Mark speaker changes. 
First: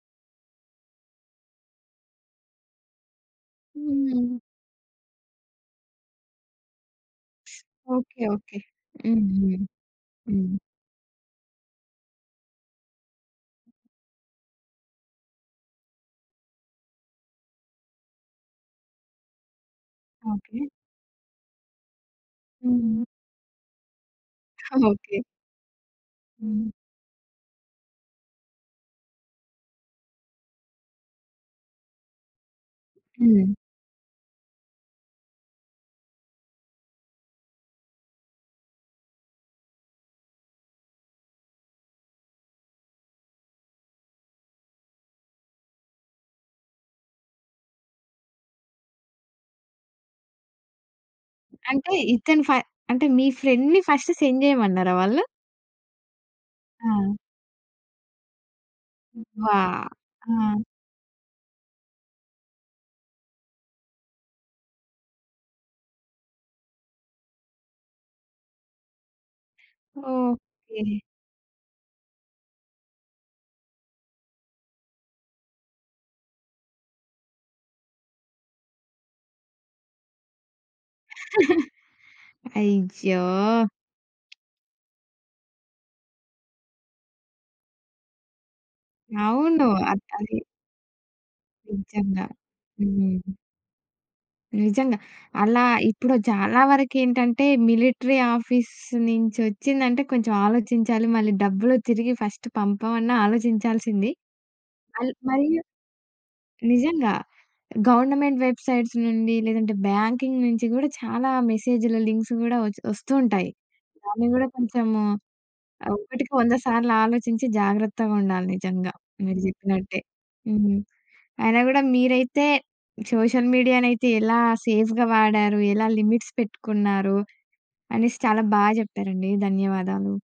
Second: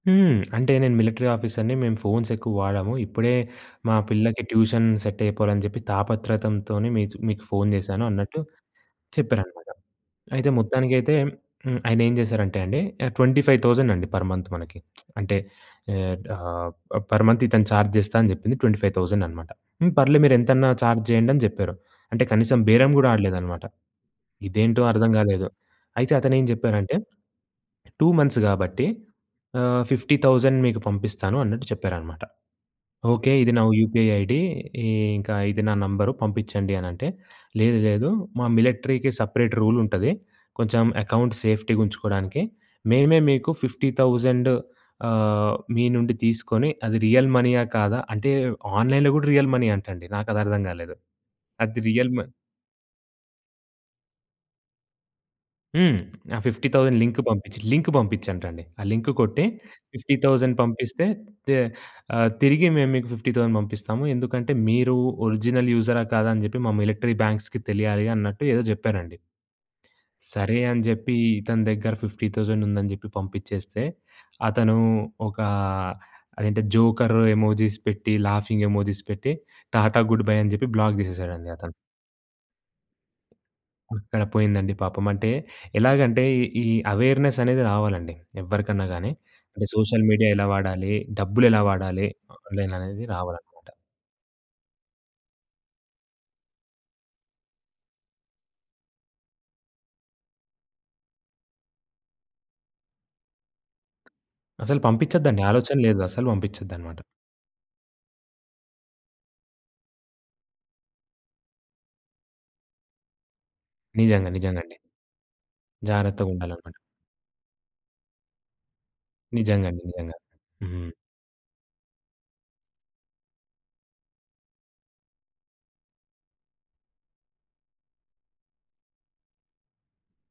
Speaker 1: హ్మ్. అంటే, "నేను మిలిటరీ ఆఫీసర్‌ని. మేము ఫోన్స్ ఎక్కువ వాడము. ఇప్పుడే మా
Speaker 2: హ్మ్.
Speaker 1: పిల్లకి ట్యూషన్ సెట్ అయిపోవాలని చెప్పి తాపత్రతంతోనే మీకు మీకు ఫోన్ చేశాను"
Speaker 2: ఓకే.
Speaker 1: అన్నట్టు
Speaker 2: ఓకే. హుహు.
Speaker 1: చెప్పారనమాట. అయితే
Speaker 2: హ్మ్.
Speaker 1: మొత్తానికైతే హ్మ్, ఆయనేం చేశారంటే అండి, ఆహ్, 25,000 అండి పర్ మంత్ మనకి. అంటే ఆహ్, ఆహ్, పర్ మంత్ ఇతను ఛార్జ్ చేస్తా అని చెప్పింది 25,000 అనమాట. హ్మ్, "పర్లే,
Speaker 2: ఓకే.
Speaker 1: మీరెంతన్నా ఛార్జ్ చేయండి" అని చెప్పారు. అంటే, కనీసం
Speaker 2: హ్మ్,
Speaker 1: బేరం
Speaker 2: హ్మ్.
Speaker 1: కూడా ఆడలేదనమాట. ఇదేంటో అర్థం
Speaker 2: ఓకే.
Speaker 1: కాలేదు. అయితే అతనేం
Speaker 2: హ్మ్.
Speaker 1: చెప్పారంటే, "2 మంత్స్ కాబట్టి ఆహ్, 50,000 మీకు పంపిస్తాను" అన్నట్టు చెప్పారనమాట. ఓకే,
Speaker 2: హ్మ్.
Speaker 1: ఇది నా యూపీఐ ఐడీ, ఇంకా ఇది నా నంబర్ పంపించండి అని అంటే, "లేదు, లేదు. మా మిలిటరీకి సెపరేట్ రూల్ ఉంటది. కొంచెం అకౌంట్ సేఫ్టీగా ఉంచుకోవడానికి. మేమే మీకు 50,000 ఆహ్, మీ నుండి తీసుకొని, అది రియల్ మనీయా కాదా" అంటే, ఆన్‌లైన్‌లో కూడా రియల్ మనీ అంటండి. నాకది అర్థం కాలేదు. అది
Speaker 2: అంటే
Speaker 1: రియల్ మ
Speaker 2: ఇతను ఫ అంటే, మీ ఫ్రెండ్‌ని ఫస్ట్ సెండ్ చేయమన్నారా వాళ్ళు?
Speaker 1: హ్మ్. ఆ 50,000
Speaker 2: ఆ!
Speaker 1: లింక్ పంపించి లింక్ పంపించటండి. "ఆ లింక్ కొట్టే,
Speaker 2: అవ్వా!
Speaker 1: 50,000
Speaker 2: ఆ!
Speaker 1: పంపిస్తే తే ఆహ్, తిరిగి మేము మీకు 50,000 పంపిస్తాము. ఎందుకంటే, మీరు ఒరిజినల్ యూజరా కాదా, అని చెప్పి మా మిలటరీ బ్యాంక్స్‌కి తెలియాలి" అన్నట్టు ఏదో చెప్పారండి. సరే, అని
Speaker 2: ఓకే.
Speaker 1: చెప్పి ఇతని దగ్గర 50,000 ఉందని చెప్పి పంపించేస్తే, అతను ఒక అదేంటి జోకర్ ఎమోజిస్ పెట్టి, లాఫింగ్ ఎమోజిస్ పెట్టి, "టాటా, గుడ్ బై" అని చెప్పి బ్లాక్ చేసేసాడండి అతను.
Speaker 2: అయ్యో!
Speaker 1: అక్కడ పోయిందండి పాపం. అంటే ఎలాగంటే, ఈ ఈ అవేర్నెస్ అనేది రావాలండి. ఎవరికన్నా గాని. అంటే,
Speaker 2: అవును. అద్
Speaker 1: సోషల్ మీడియా
Speaker 2: అది.
Speaker 1: ఎలా వాడాలి, డబ్బులెలా వాడాలి,
Speaker 2: నిజంగా.
Speaker 1: ఆన్‌లైన్ అనేది
Speaker 2: హ్మ్.
Speaker 1: రావాలన్నమాట.
Speaker 2: నిజంగా. అలా ఇప్పుడు చాలా వరకేంటంటే, మిలిటరీ ఆఫీస్ నుంచొచ్చిందంటే కొంచెం ఆలోచించాలి. మళ్ళీ డబ్బులు తిరిగి ఫస్ట్ పంపమన్న ఆలోచించాల్సింది.
Speaker 1: అసలు
Speaker 2: మల్
Speaker 1: పంపించద్దండి.
Speaker 2: మరియు
Speaker 1: ఆలోచన లేదు అసలు పంపించొద్దన్నమాట.
Speaker 2: నిజంగా. గవర్నమెంట్ వెబ్సైట్స్ నుండి, లేదంటే బ్యాంకింగ్ నుంచి కూడా చాలా మెసేజ్‌లు, లింక్స్ కూడా వచ్ వస్తూ ఉంటాయి. దాన్ని
Speaker 1: నిజంగా,
Speaker 2: కూడా,
Speaker 1: నిజంగా అండి.
Speaker 2: కొంచెము
Speaker 1: జాగ్రత్తగా
Speaker 2: ఒకటికి వంద
Speaker 1: ఉండాలన్నమాట.
Speaker 2: సార్లు ఆలోచించి జాగ్రత్తగా ఉండాలి నిజంగా. మీరు
Speaker 1: నిజంగా అండి.
Speaker 2: చెప్పినట్టే.
Speaker 1: నిజంగా.
Speaker 2: హ్మ్.
Speaker 1: హ్మ్.
Speaker 2: అయినా కూడా మీరైతే సోషల్ మీడియానైతే ఎలా సేఫ్‌గా వాడారు, ఎలా లిమిట్స్ పెట్టుకున్నారు అనేసి చాలా బా చెప్పారండి. ధన్యవాదాలు.